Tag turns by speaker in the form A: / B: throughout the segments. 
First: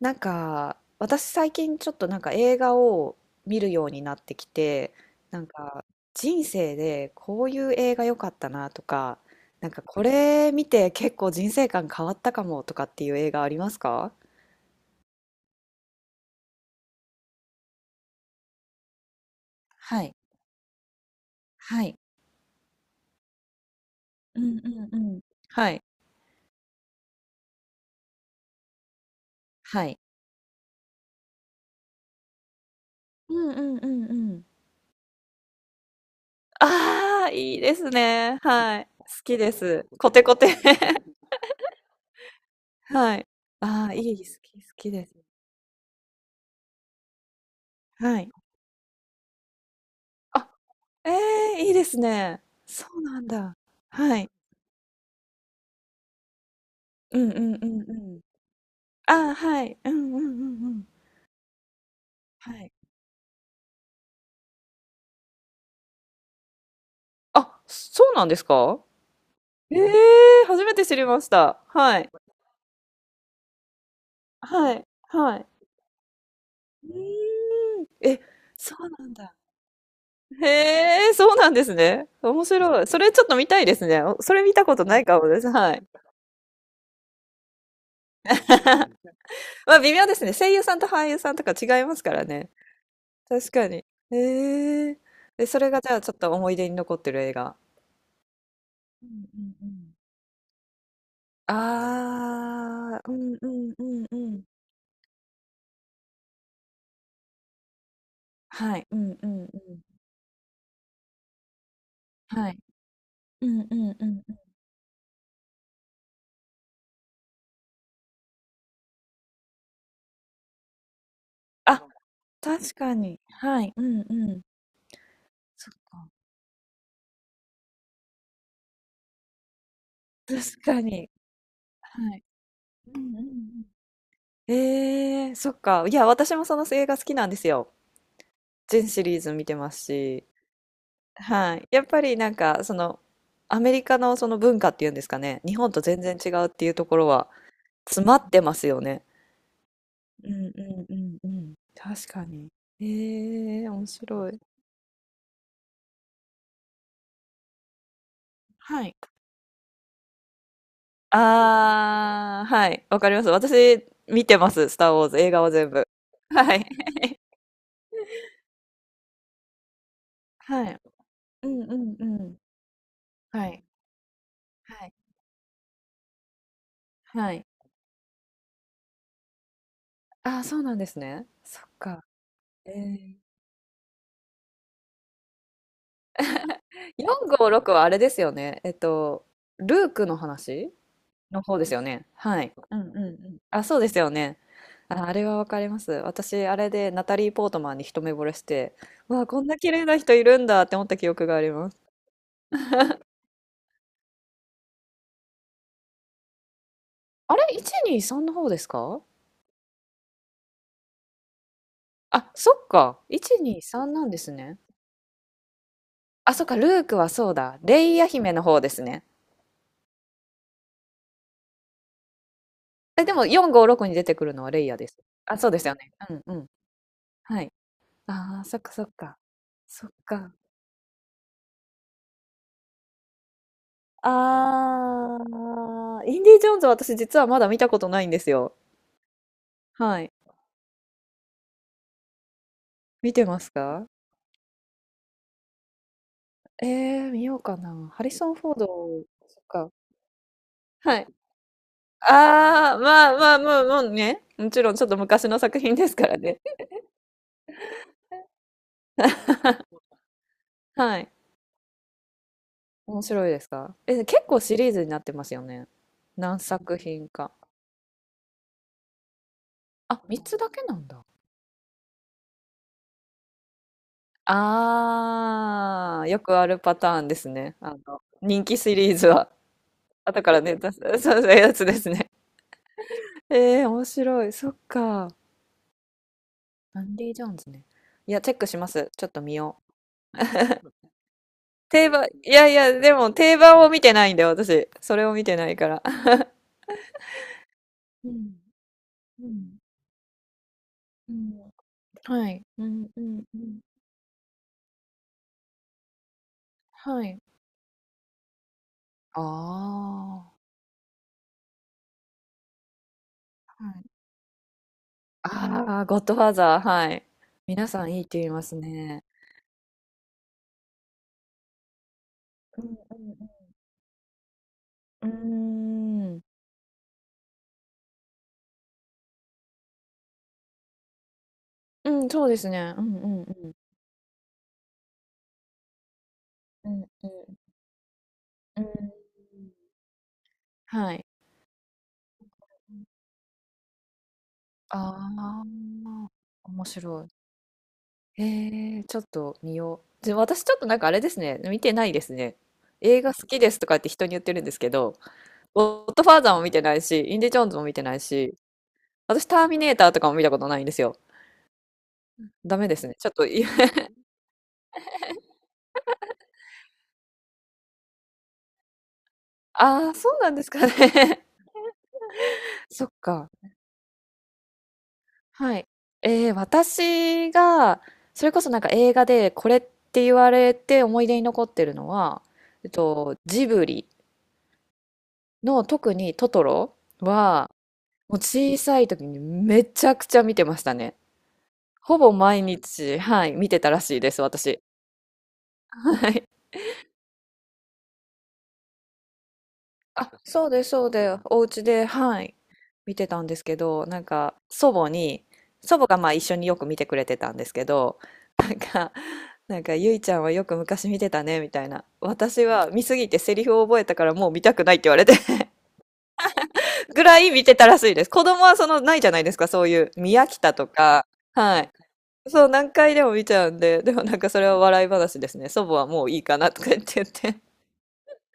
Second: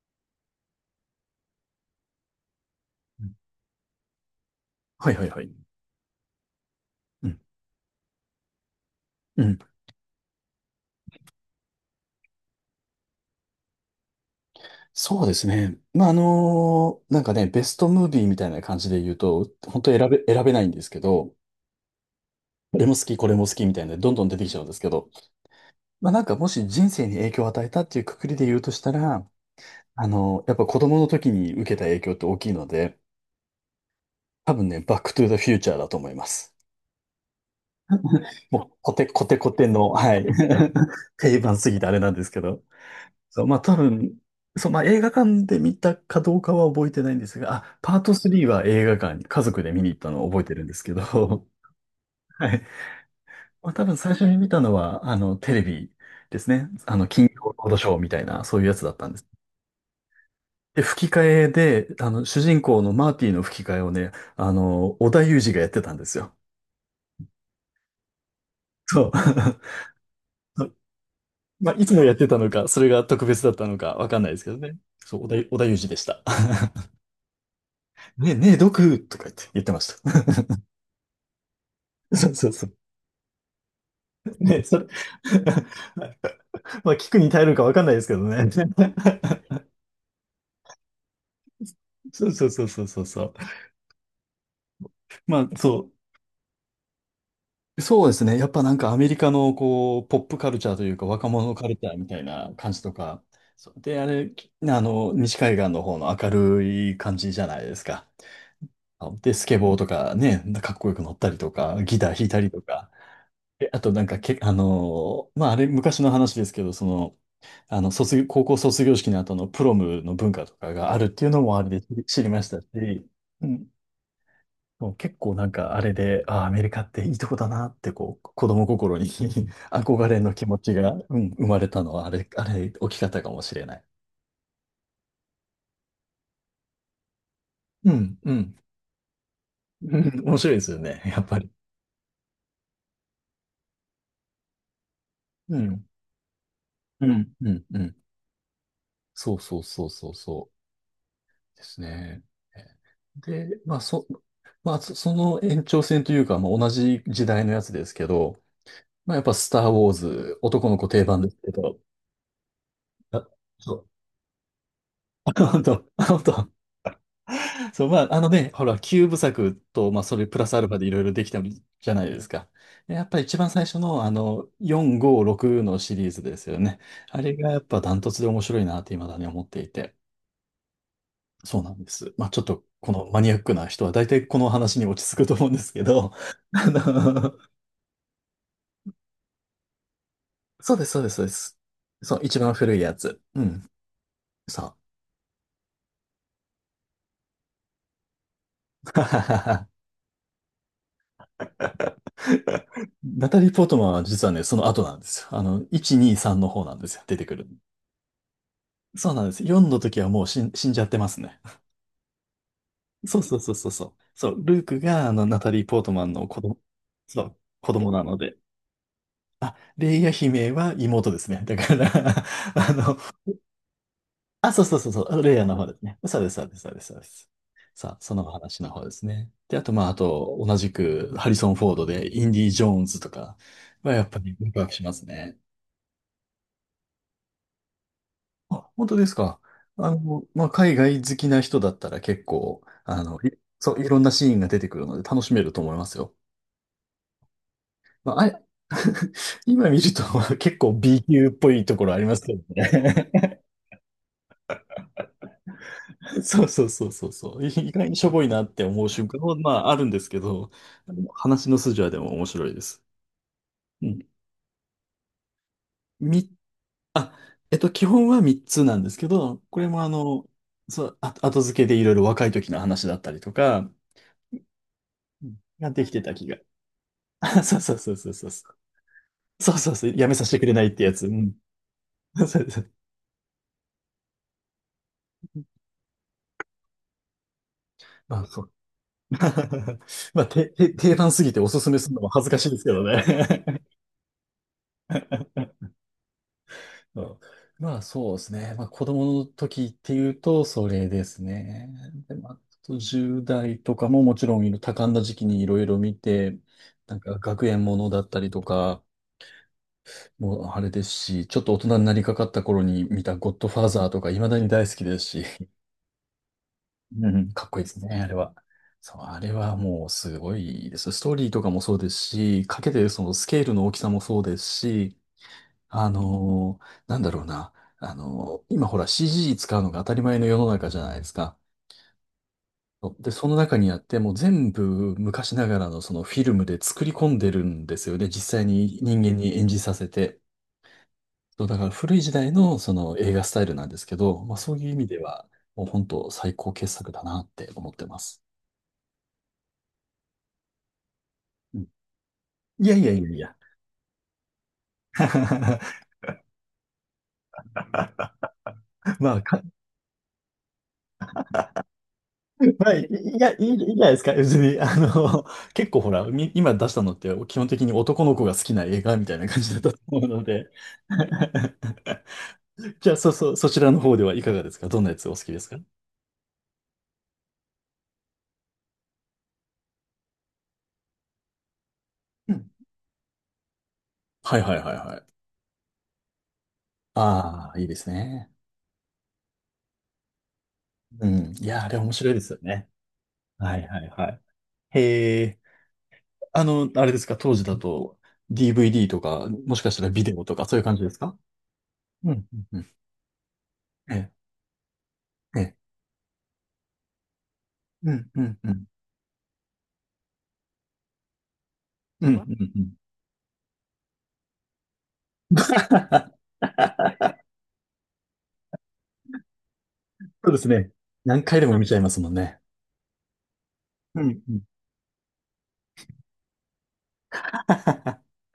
A: なんか私最近ちょっとなんか映画を
B: うん
A: 見るようになってきて、
B: はいはい
A: な
B: は
A: ん
B: い。
A: か人生で
B: うん。
A: こういう映画良かったなとか、
B: うん。
A: なんかこれ見て結構人生観変わったかもとかっていう映画ありますか？
B: そうですね。ベストムービーみたいな感じで言うと、本当
A: はい。
B: 選べないんですけど、
A: はい。
B: これも好き、これも好きみたいな、どんどん出
A: う
B: てきち
A: ん
B: ゃうん
A: う
B: です
A: ん
B: け
A: う
B: ど、
A: ん。はい。
B: まあ、なんかもし人生に影響を与えたっていうくくりで言うとしたら、
A: はい。
B: やっぱ子供の時に受けた影響って大きいので、
A: うんうんうんうん。
B: 多分ね、バックトゥーザフューチャーだと思います。
A: ああ、いいですね。
B: もう、
A: はい。
B: コ
A: 好
B: テコ
A: き
B: テコ
A: で
B: テ
A: す。
B: の、
A: コ
B: は
A: テ
B: い。
A: コテ。
B: 定番すぎてあれなんですけど。
A: はい。
B: そう、まあ多
A: ああ、い
B: 分、
A: い、好き、
B: そう、
A: 好
B: まあ
A: き
B: 映
A: で
B: 画
A: す。
B: 館で見たかどうかは覚えてないんですが、あ、パート
A: はい。
B: 3は映画館に家族で見に行ったのを覚えてるんですけ
A: え
B: ど、
A: え、いいです ね。
B: はい。
A: そうなんだ。
B: まあ多分最
A: は
B: 初
A: い。
B: に見たのは、テレビですね。
A: う
B: 金
A: んう
B: 曜ロ
A: んう
B: ード
A: ん
B: ショ
A: う
B: ーみた
A: ん。
B: いな、そういうやつだったんです。
A: ああ、はい。うんうんうんう
B: で、
A: ん。
B: 吹き替えで、主
A: は
B: 人
A: い。
B: 公のマーティの吹き替えをね、織田裕二がやってたんですよ。
A: あ、そうなんですか？
B: そう。
A: ええ、初
B: そ
A: め
B: う、
A: て知りました。
B: まあ、いつ
A: は
B: も
A: い。
B: やってたのか、それが特別だったのか、わかんないですけど
A: は
B: ね。
A: い。
B: そう、
A: は
B: 織田、
A: い。
B: 織田裕二でした。
A: うーん。え、
B: ねえ、
A: そう
B: 毒
A: なん
B: とか
A: だ。
B: 言ってました。
A: へえ、そうなんですね。
B: そう
A: 面
B: そうそう。
A: 白い。それちょっと見たいですね。おそれ見
B: ね、
A: たこ
B: そ
A: と
B: れ。
A: ないかも です。はい。
B: まあ、聞くに耐えるかわかんないですけどね。
A: まあ微妙ですね。声優さんと俳優さんとか違いますから
B: そうそ
A: ね。
B: うそうそうそうそう。
A: 確かに。へえ。で、
B: まあ、
A: それがじ
B: そ
A: ゃあちょっと思い出に残ってる映画。
B: そうですね。やっぱなんかア
A: う
B: メリ
A: ん
B: カ
A: う
B: の
A: んうん。
B: こう、ポップカルチャーというか若者
A: あ
B: カルチャーみたいな感じと
A: あ、う
B: か。
A: んう
B: そ
A: ん
B: う
A: う
B: で、
A: ん
B: あ
A: う
B: れ、
A: ん。
B: き西海岸の方の明るい感じじゃないですか。
A: はい、うんう
B: で、
A: ん
B: ス
A: う
B: ケボーと
A: ん。
B: かね、かっこよく乗ったりとか、ギター弾いたり
A: はい。
B: とか。
A: うん
B: え、
A: う
B: あと
A: ん
B: なん
A: う
B: かけ、
A: ん。
B: あのーまあ、あれ昔の話ですけど、その、高校卒業式の後のプロムの文化とかがあるっていうのもあれ
A: あ、
B: で知りましたし、
A: 確かに。
B: う
A: は
B: ん、
A: い、うんうん。
B: もう結構なん
A: そ
B: か
A: っ
B: あれ
A: か。
B: で、ああ、アメリカっていいとこだなってこう、子供心に 憧れの気持
A: 確
B: ち
A: か
B: が、
A: に。
B: うん、生まれたのは
A: はい。
B: あれ、大
A: う
B: き
A: ん
B: か
A: う
B: っ
A: んう
B: たかもし
A: ん。
B: れない。
A: ええ、そっか。いや、私もその映画好きなんですよ。
B: うん、うん、
A: 全シリーズ見てます
B: う
A: し。
B: ん、面白いですよね、やっぱり。
A: はい。やっぱりなんか、その、アメリカのその文化っていうんですかね、日
B: う
A: 本と
B: ん、
A: 全然違うっていうとこ
B: う
A: ろ
B: ん、
A: は
B: うん、うん。
A: 詰まってますよね。
B: そうそうそうそう
A: うん
B: そ
A: うんうんうん。
B: です
A: 確
B: ね。
A: かに。え
B: で、まあ、
A: 面
B: そ、
A: 白い。
B: まあ、その延長線というか、まあ、同じ時代のやつですけど、
A: はい。
B: まあ、やっぱスター・ウォーズ、男の子定番ですけど、
A: あーはい、わかりま
B: あ、
A: す。
B: そ
A: 私、
B: う。
A: 見てます、スター・ウォーズ、映 画は
B: 本
A: 全
B: 当、
A: 部。
B: 本当。
A: はい。
B: そう、ほら、キューブ作と、まあ、それプラスアル
A: は
B: ファ
A: い。
B: でいろいろできた
A: うん
B: じ
A: う
B: ゃ
A: ん
B: な
A: う
B: いです
A: ん。
B: か。でやっぱり一
A: は
B: 番
A: い。
B: 最初の、
A: はい。
B: 4、5、6のシリーズですよね。あ
A: は
B: れ
A: い。
B: がやっぱダントツで面白いなって未だに思っていて。
A: あーそうなんですね。
B: そ
A: そ
B: う
A: っ
B: なんで
A: か。
B: す。まあ、ちょっと、
A: え
B: この
A: え。
B: マニアックな人は大体この話に落ち着くと思うんですけど、あ
A: ええ。
B: の、
A: 456はあれですよね。ルークの話？
B: そうです、そうです、そうで
A: の方
B: す。
A: ですよね。
B: そう、一
A: はい。
B: 番
A: う
B: 古い
A: んう
B: や
A: んう
B: つ。
A: ん。
B: う
A: あ、
B: ん。
A: そうですよね。
B: そう。
A: あ、あれはわかります。私、あれでナタリー・ポートマンに一目惚れして、わあ、こんな 綺麗な人いるんだって思った記憶があります。
B: ナタリー・ポートマンは実はね、その後なんですよ。あの、1、2、3の方なんですよ。出てく
A: あ
B: る。
A: れ、123の方ですか？
B: そうなんです。4の時はもう死んじゃってますね。
A: あ、そっか。
B: そうそうそうそうそ
A: 123
B: う。
A: なんで
B: そ
A: す
B: う、
A: ね。
B: ルークがあの、ナタリー・ポートマンの
A: あ、
B: 子
A: そっか、
B: 供、
A: ルークは
B: そ
A: そう
B: う、
A: だ。
B: 子供
A: レイ
B: な
A: ヤ
B: の
A: 姫
B: で。
A: の方ですね。
B: あ、レイヤ姫は妹ですね。だから。 あの、
A: え、でも4、5、6に出てくるのは
B: そ
A: レ
B: う
A: イ
B: そ
A: ヤ
B: う
A: で
B: そう
A: す。
B: そう、レイ
A: あ、
B: ヤ
A: そう
B: の
A: で
B: 方
A: す
B: で
A: よ
B: す
A: ね。
B: ね。
A: う
B: そう
A: ん
B: です、
A: う
B: そ
A: ん。
B: うです、そうです、そうです。
A: はい。
B: さあ、その
A: ああ、そっ
B: 話の
A: かそ
B: 方
A: っ
B: です
A: か。
B: ね。で、あと、
A: そっか。
B: 同じく、ハリソン・フォードで、インディ・ジョーンズとかは、やっぱりワクワクします
A: あ
B: ね。
A: あ、インディ・ジョーンズは私実はまだ見たことないんですよ。
B: あ、本当ですか。
A: はい。
B: まあ、海外好きな人だったら結構、あ
A: 見
B: の、
A: て
B: い
A: ます
B: そう、
A: か？
B: いろんなシーンが出てくるので楽しめると思いますよ。
A: え、見ようかな。ハリ
B: まあ、あ
A: ソン・
B: れ。
A: フォード、そっ
B: 今
A: か。
B: 見ると結構
A: は
B: B
A: い。
B: 級っぽいところありますけど
A: ああ、
B: ね。
A: まあまあ、もう、もうね。もちろん、ちょっと昔の作品ですから ね。
B: そうそうそうそうそう。意外にしょぼいなって思う瞬間も、まあ、あ るんですけど、あ
A: はい。
B: の話の筋はでも面白いです。
A: 面白いですか？
B: う
A: え、
B: ん。
A: 結構シリーズになってますよね。
B: み、
A: 何作品
B: あ、
A: か。
B: えっと、基本は3つなんですけど、これも
A: あ、3つだけな
B: そ
A: ん
B: う、
A: だ。
B: あ後付けでいろいろ若い時の話だったりとか、うんができ
A: あ
B: て
A: あ、
B: た
A: よ
B: 気が。
A: くあるパターンです ね。
B: そうそうそうそうそう
A: 人
B: そう。
A: 気シリーズは。
B: そうそうそう。やめ
A: 後
B: させ
A: か
B: て
A: ら
B: くれ
A: ね、
B: ないっ
A: 出す、
B: てや つ。う
A: そうそう
B: ん。
A: いうやつですね。
B: そうそう、
A: 面白い。そっか。アンディ・ジョーンズね。い
B: ま
A: や、
B: あ、
A: チェッ
B: そ
A: ク
B: う。
A: します。ちょっと見よう。
B: まあ、定番すぎておすすめす
A: 定
B: るの
A: 番、
B: も恥ず
A: い
B: かし
A: や
B: い
A: い
B: ですけ
A: や、
B: ど
A: でも定番
B: ね。
A: を見てないんだよ、私。それを見てないから。
B: うん、まあ、
A: う
B: そうです
A: ん、
B: ね。まあ、子供の
A: うん、
B: 時っていうと、それで
A: う
B: す
A: ん。
B: ね。で、
A: は
B: あ
A: い。う
B: と
A: ん、う
B: 10
A: ん、う
B: 代
A: ん。
B: とかももちろん多感な時期にいろいろ見て、なん
A: は
B: か
A: い。
B: 学園ものだったりとか、
A: あ
B: もう
A: あ。
B: あれですし、ちょっと大人になりかかった頃に見たゴッドファー
A: はい。
B: ザーとか、未だに大好きですし。
A: ああ、ゴッドファーザー、は
B: うん
A: い。
B: うん、かっこいい
A: 皆
B: です
A: さんい
B: ね、
A: い
B: あ
A: っ
B: れ
A: て言い
B: は。
A: ます
B: そう、
A: ね。
B: あれはもうすごいです。ストーリーとかもそうですし、
A: う
B: か
A: ん
B: けてるそのスケールの大きさもそうですし、
A: うんう
B: あ
A: ん。うーん。
B: のーなんだろうな、あのー今ほら CG 使うのが当たり前の世の中じゃないですか。
A: うん、そうですね。う
B: そ
A: ん
B: う
A: う
B: で、
A: ん
B: そ
A: う
B: の
A: ん。
B: 中にあって、もう全部昔ながらのそのフィルムで
A: うん
B: 作
A: う
B: り込んでる
A: ん
B: んですよね。実際
A: うん。
B: に人間に演じさせて。
A: はい。
B: そう、だから古い時代のその映画スタイルなんですけど、まあそういう意味で
A: あ
B: は、もう本当
A: あ、
B: 最高
A: 面
B: 傑作だ
A: 白い。
B: なって思ってます。
A: ちょっと見よう。で、私ちょっとなんかあれですね、見てないですね。
B: いやいやい
A: 映
B: や
A: 画
B: い
A: 好
B: や。
A: きですとかって人に言ってるんですけど、ゴッドファーザーも見てないし、インディ・ジョーンズも見てないし、
B: まあ、
A: 私タ
B: か、
A: ーミネーターとかも見たことないんですよ。ダ メですね。ちょっとい
B: いいじゃ ないですか。別に、結構ほら、今出したのって基本的に男の子が好きな映画みたいな感じだったと
A: ああ、
B: 思う
A: そう
B: の
A: なんで
B: で。
A: すかね。そ
B: じ
A: っ
B: ゃあ、そうそ
A: か。
B: う、そちらの方ではいかがですか？どんなやつお好きですか？
A: はい。私が、それこそなんか映画でこれって言われて思い出に残ってるのは、
B: うん、
A: ジブリ
B: はいはいはいはい。
A: の特にトトロ
B: あ
A: は、
B: あ、いいです
A: もう
B: ね。
A: 小さい時にめちゃくちゃ見てましたね。
B: うん。いや、あれ面
A: ほ
B: 白
A: ぼ
B: いですよ
A: 毎
B: ね。
A: 日、はい、見
B: は
A: て
B: い
A: たら
B: はい
A: しい
B: は
A: で
B: い。
A: す、私。
B: へえ、
A: はい。
B: あの、あれですか、当時だと DVD とか、もしかしたらビ
A: あ、
B: デオとか、
A: そう
B: そういう
A: です、
B: 感じ
A: そ
B: で
A: う
B: す
A: で
B: か？
A: す。お家で、
B: う
A: は
B: ん。
A: い、
B: うんうん、
A: 見てたんですけど、なんか、祖母に、
B: ええ、
A: 祖母がまあ一緒によく見てくれてたんですけ
B: う
A: ど、
B: ん、うん、
A: な
B: う
A: ん
B: ん。
A: か、なんか、ゆいちゃんはよく昔見てたね、みたいな。
B: うん、うん、
A: 私
B: う
A: は
B: ん。
A: 見すぎてセリフを覚えたからもう見たくないって言われて ぐらい見てたらしいです。子供はその、ないじゃないですか、そういう、宮
B: そうです
A: 北と
B: ね。
A: か、
B: 何回でも
A: は
B: 見
A: い
B: ちゃいますもんね。
A: そう、何回でも見ちゃうんで、で
B: う
A: もなん
B: ん、
A: か
B: う
A: そ
B: ん。
A: れは笑い話ですね。祖母はもういいかなとか言って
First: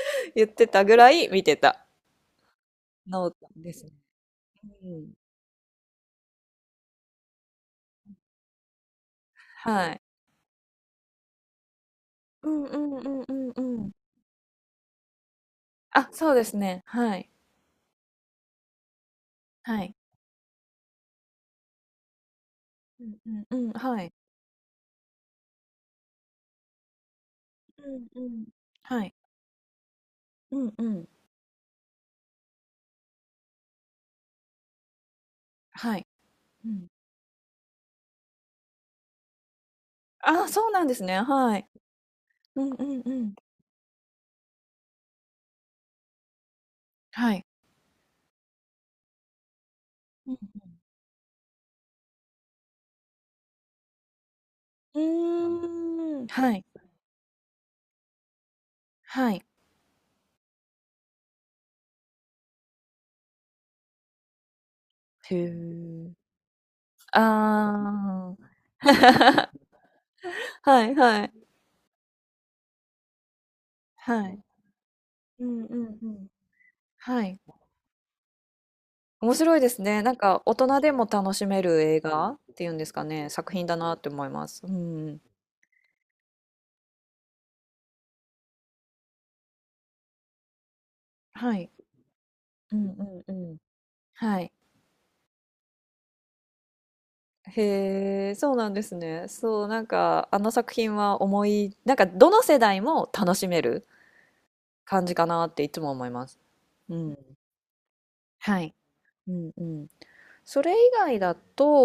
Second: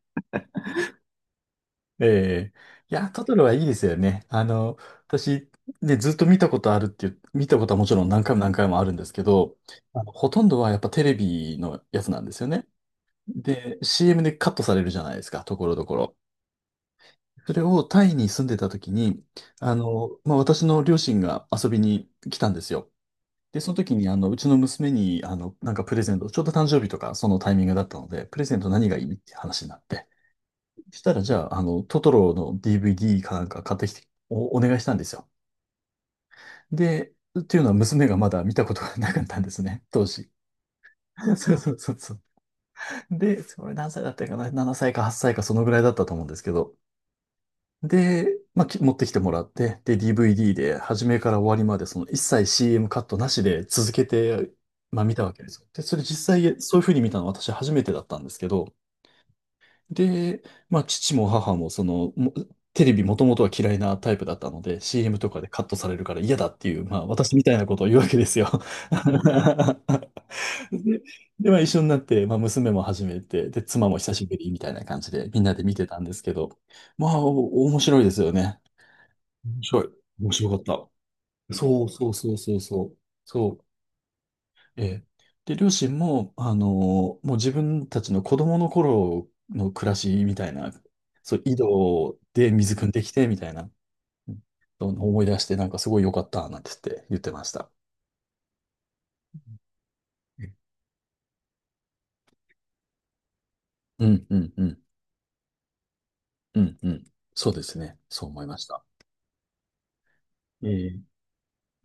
A: 言ってたぐらい見てた。
B: ええ、いや、ト
A: ノー
B: トロ
A: ト
B: はいいで
A: です
B: す
A: ね。
B: よね。
A: うん。
B: 私、ね、ずっと見たことあるっていう、見たことはもちろん何回も何回もあるんですけど、
A: はい。
B: ほとんどはやっぱテレビのやつなんですよ
A: うん
B: ね。
A: うんうんうんう
B: で、
A: ん。
B: CM でカットされるじゃないですか、ところどこ
A: あ、
B: ろ。
A: そうですね。はい。
B: それをタイに住んでた時に、
A: はい。
B: まあ、私の両親が遊びに来たんですよ。
A: うんう
B: で、
A: んう
B: そ
A: ん。
B: の時
A: は
B: に、
A: い。
B: うちの娘に、なんかプレゼント、ちょうど誕生日とか、そのタイミングだっ
A: う
B: たの
A: ん
B: で、
A: う
B: プレ
A: ん。
B: ゼント何がい
A: は
B: い
A: い。
B: って話になって、
A: うんう
B: そし
A: ん。
B: たら、じゃあ、トトロの DVD かなんか買ってきて、お願いしたんですよ。
A: はい。うん。
B: で、っていうのは娘がまだ見たことがなかったんですね、当時。
A: あ、そうなんですね。
B: そう
A: はい。
B: そうそうそう。
A: うんうんうん。
B: で、それ何歳だったかな？ 7 歳か8歳かそのぐらいだったと思うんですけど、
A: はい。
B: で、まあ、持ってきてもらって、で、
A: うん
B: DVD で、初めから終わりまで、その一切 CM カットなしで続けて、
A: う
B: まあ、見たわけですよ。で、それ
A: ん。うー
B: 実
A: ん。は
B: 際、
A: い。
B: そういうふうに見たの私初めてだったんですけど、
A: はい。
B: で、まあ、父も母も、テレビもともとは嫌いなタイプだったので、CM と
A: へ
B: かでカットされる
A: え。
B: から嫌だっていう、まあ、私みたいなことを言うわけで
A: あ
B: すよ。
A: あ。はい
B: で、
A: はい。
B: で、まあ、一緒になって、まあ、娘も始めて、で、妻も久し
A: は
B: ぶ
A: い。
B: りみたいな感じで、みん
A: う
B: なで
A: ん
B: 見
A: う
B: てた
A: ん
B: ん
A: う
B: です
A: ん。
B: けど、
A: はい。
B: 面白いですよね。
A: 面白い
B: 面
A: で
B: 白
A: す
B: い。
A: ね。なん
B: 面
A: か
B: 白か
A: 大
B: っ
A: 人でも
B: た。
A: 楽しめる
B: そう
A: 映
B: そう
A: 画
B: そう
A: っ
B: そう
A: ていうん
B: そ
A: です
B: う。
A: かね、作
B: そ
A: 品だなって思います。う
B: う。えー、
A: ん。
B: で、両親も、もう自分たちの子供の頃の暮らしみたいな、そう、
A: は
B: 井
A: い。
B: 戸で水
A: う
B: 汲ん
A: ん
B: で
A: う
B: き
A: ん
B: て、みたい
A: うん。
B: な、う
A: は
B: ん、
A: い。
B: そう思い出して、なんかすごい良かった、なんて言ってました。
A: へえ、そうなんですね。そう、なんかあの作品は思い、なんかどの世代も楽しめる
B: うん、うん、うん、
A: 感じかなっていつも思います。
B: うん、う
A: う
B: ん。
A: ん。
B: そうですね。そう思いま
A: は
B: し
A: い。
B: た。
A: うんうん。そ
B: え
A: れ以
B: ー、
A: 外だ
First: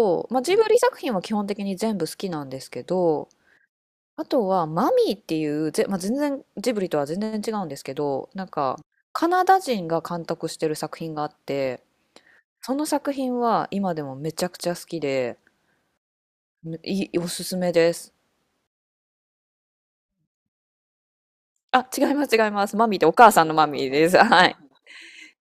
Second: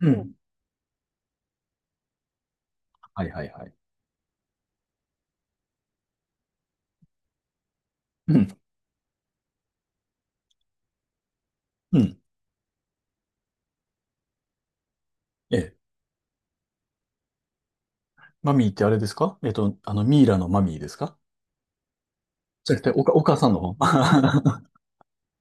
B: うん。
A: まあ、ジブリ作品は基本的に全部好きなんですけ
B: は
A: ど、
B: いはいはい。
A: あとは、マミーっていう、まあ、全然、ジブリとは全然違うんですけど、
B: う
A: なん
B: ん、
A: か、カナダ人が監督してる作品があって、
B: うん。
A: その作品は今でもめちゃくちゃ好きで、
B: えー、
A: いい、おすすめです。
B: マミーってあれですか？えっと、あの、ミイラのマミーですか？
A: あ、違います、違いま
B: じゃ
A: す。
B: なく
A: マ
B: て、
A: ミーってお
B: お
A: 母
B: 母
A: さ
B: さ
A: ん
B: ん
A: の
B: の
A: マ
B: 方。
A: ミーです。はい。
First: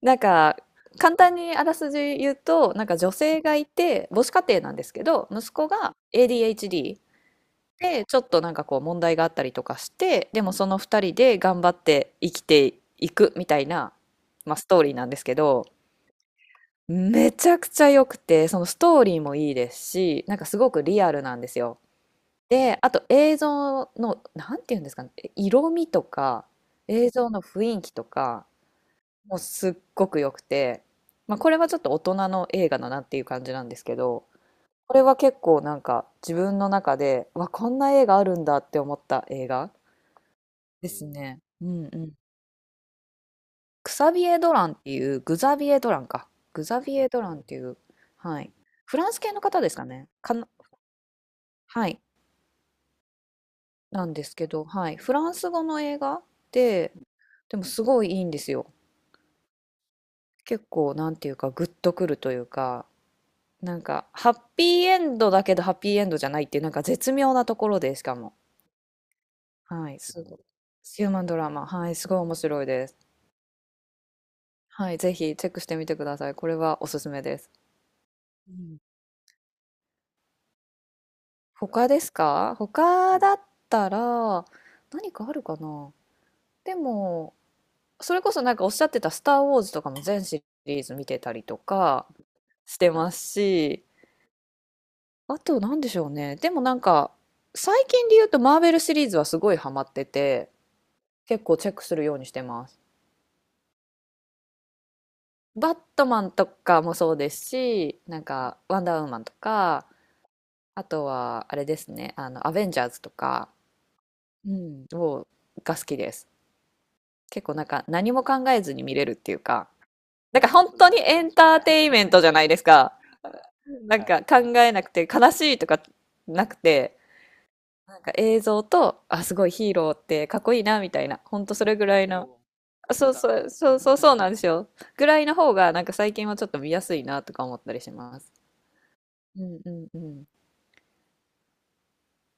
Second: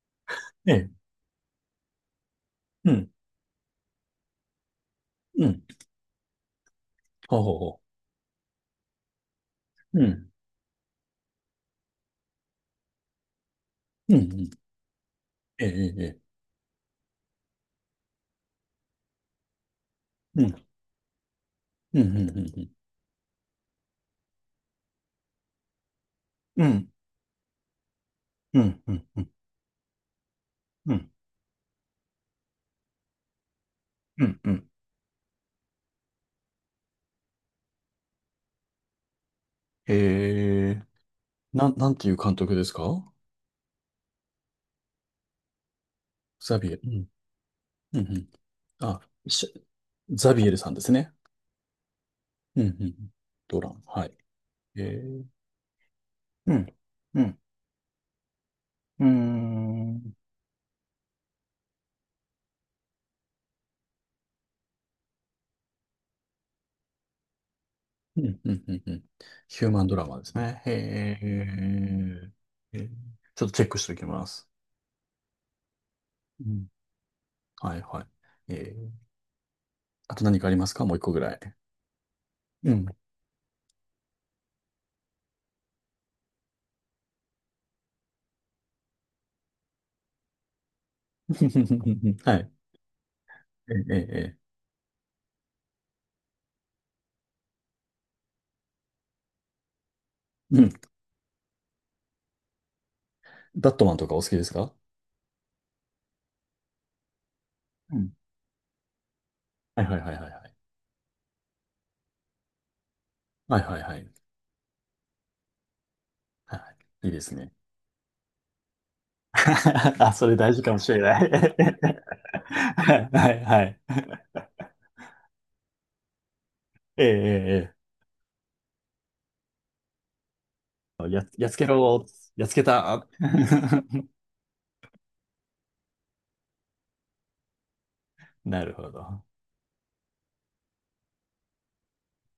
A: なんか、
B: ええ、
A: 簡単にあらすじ言うと、なん
B: う
A: か
B: ん、
A: 女性がいて、母子家庭なんですけど、
B: う
A: 息
B: ん、
A: 子が ADHD
B: ほうほうほ
A: で、ちょっとなんかこう問題があったりとかし
B: う。う
A: て、
B: ん、
A: でもその2人で頑張って生きていくみたいな、
B: うん、うん、
A: まあ、ストーリーなんですけど、
B: ええ、ええ、
A: めちゃくちゃ良くて、そのストーリーもいいですし、なん
B: ええ、
A: か
B: う
A: す
B: ん、
A: ごくリアルなんですよ。
B: うん、うん、うん、
A: で、あと映像の、なんていうんですかね、色味とか、
B: うん、
A: 映像の雰囲気とか、
B: うん、うん、う
A: もうすっごく良くて、
B: ん、
A: まあ、これはちょっと大人の映画だなっていう感じなんですけ
B: う
A: ど、
B: ん、うん、
A: これは結構なんか自分の中で、わ、こんな映画あるんだって思った映画
B: ええ、
A: ですね。うんう
B: なんてい
A: ん。
B: う監督ですか？
A: クサビエ・ドランっていう、グザビエ・ドランか。
B: ザ
A: グ
B: ビエル。
A: ザ
B: う
A: ビ
B: ん、
A: エ・ドランっていう、
B: うん、うん。
A: はい。フ
B: あ、
A: ランス系の
B: し
A: 方ですかね。か
B: ザ
A: な、
B: ビエルさんですね。
A: はい。
B: うん、うんうん。ドラン、
A: な
B: はい。
A: んですけど、はい。
B: え
A: フ
B: え、
A: ランス語の映画
B: うん、
A: で、
B: うん、
A: でもすごいいいんですよ。
B: うーん、
A: 結構、なんていうか、グッとくるというか、なんか、ハッピーエンドだけど、ハッピーエンドじゃないっていう、なんか絶妙なところで、しか
B: う
A: も。
B: ん、うん、うん、うん。ヒューマン
A: は
B: ド
A: い。
B: ラマ
A: す
B: です
A: ごい。
B: ね。
A: ヒュー
B: へ
A: マンドラマ。は
B: え、
A: い。すごい面白い
B: え
A: で
B: え、
A: す。
B: ちょっとチェックしておきます。
A: はい。ぜひチェックしてみてください。
B: う
A: これ
B: ん、
A: はおすすめです。
B: はい、は
A: う
B: い。え
A: ん。
B: え、あと何かありますか？もう一個ぐらい。
A: 他ですか？
B: うん。
A: 他だったら何かあるかな？でもそれこそなんかおっしゃってた「スター・ウォーズ」とかも全シリーズ見てたりとか
B: はい。
A: してます
B: え
A: し、
B: え、ええ、ええ、
A: あと何でしょうね。でもなんか最近で言うとマーベルシリーズはすごいハマってて、
B: うん。
A: 結構チェックするようにしてます。
B: ダットマンとかお好きですか？
A: バットマンとかもそうです
B: う
A: し、
B: ん。
A: なんかワンダーウーマンと
B: はい
A: か、
B: はいはいはいはい。
A: あとはあれですね、アベンジャーズとか、
B: はいはいはい。
A: うん、をが好きです。
B: はい、いいです
A: 結
B: ね。
A: 構なんか何も考えずに見れるっていうか、
B: あ、それ
A: なんか
B: 大事か
A: 本
B: も
A: 当
B: し
A: に
B: れな
A: エ
B: い。
A: ンターテインメントじゃないです
B: は
A: か。
B: いはいはい。
A: なんか考えなくて悲しいとかなくて、
B: ええ、ええ、え
A: なんか映像と、あ、すごいヒーローってかっこいいなみたい
B: え、
A: な、ほん
B: やっ
A: と
B: つ
A: そ
B: け
A: れぐら
B: ろ、
A: いの、
B: やっつけ
A: あ
B: た。
A: そうそう、そうそうそうなんですよ。ぐらいの方がなんか最近はちょっと見やすいなとか思ったりします。
B: なるほど。
A: うんうんうん。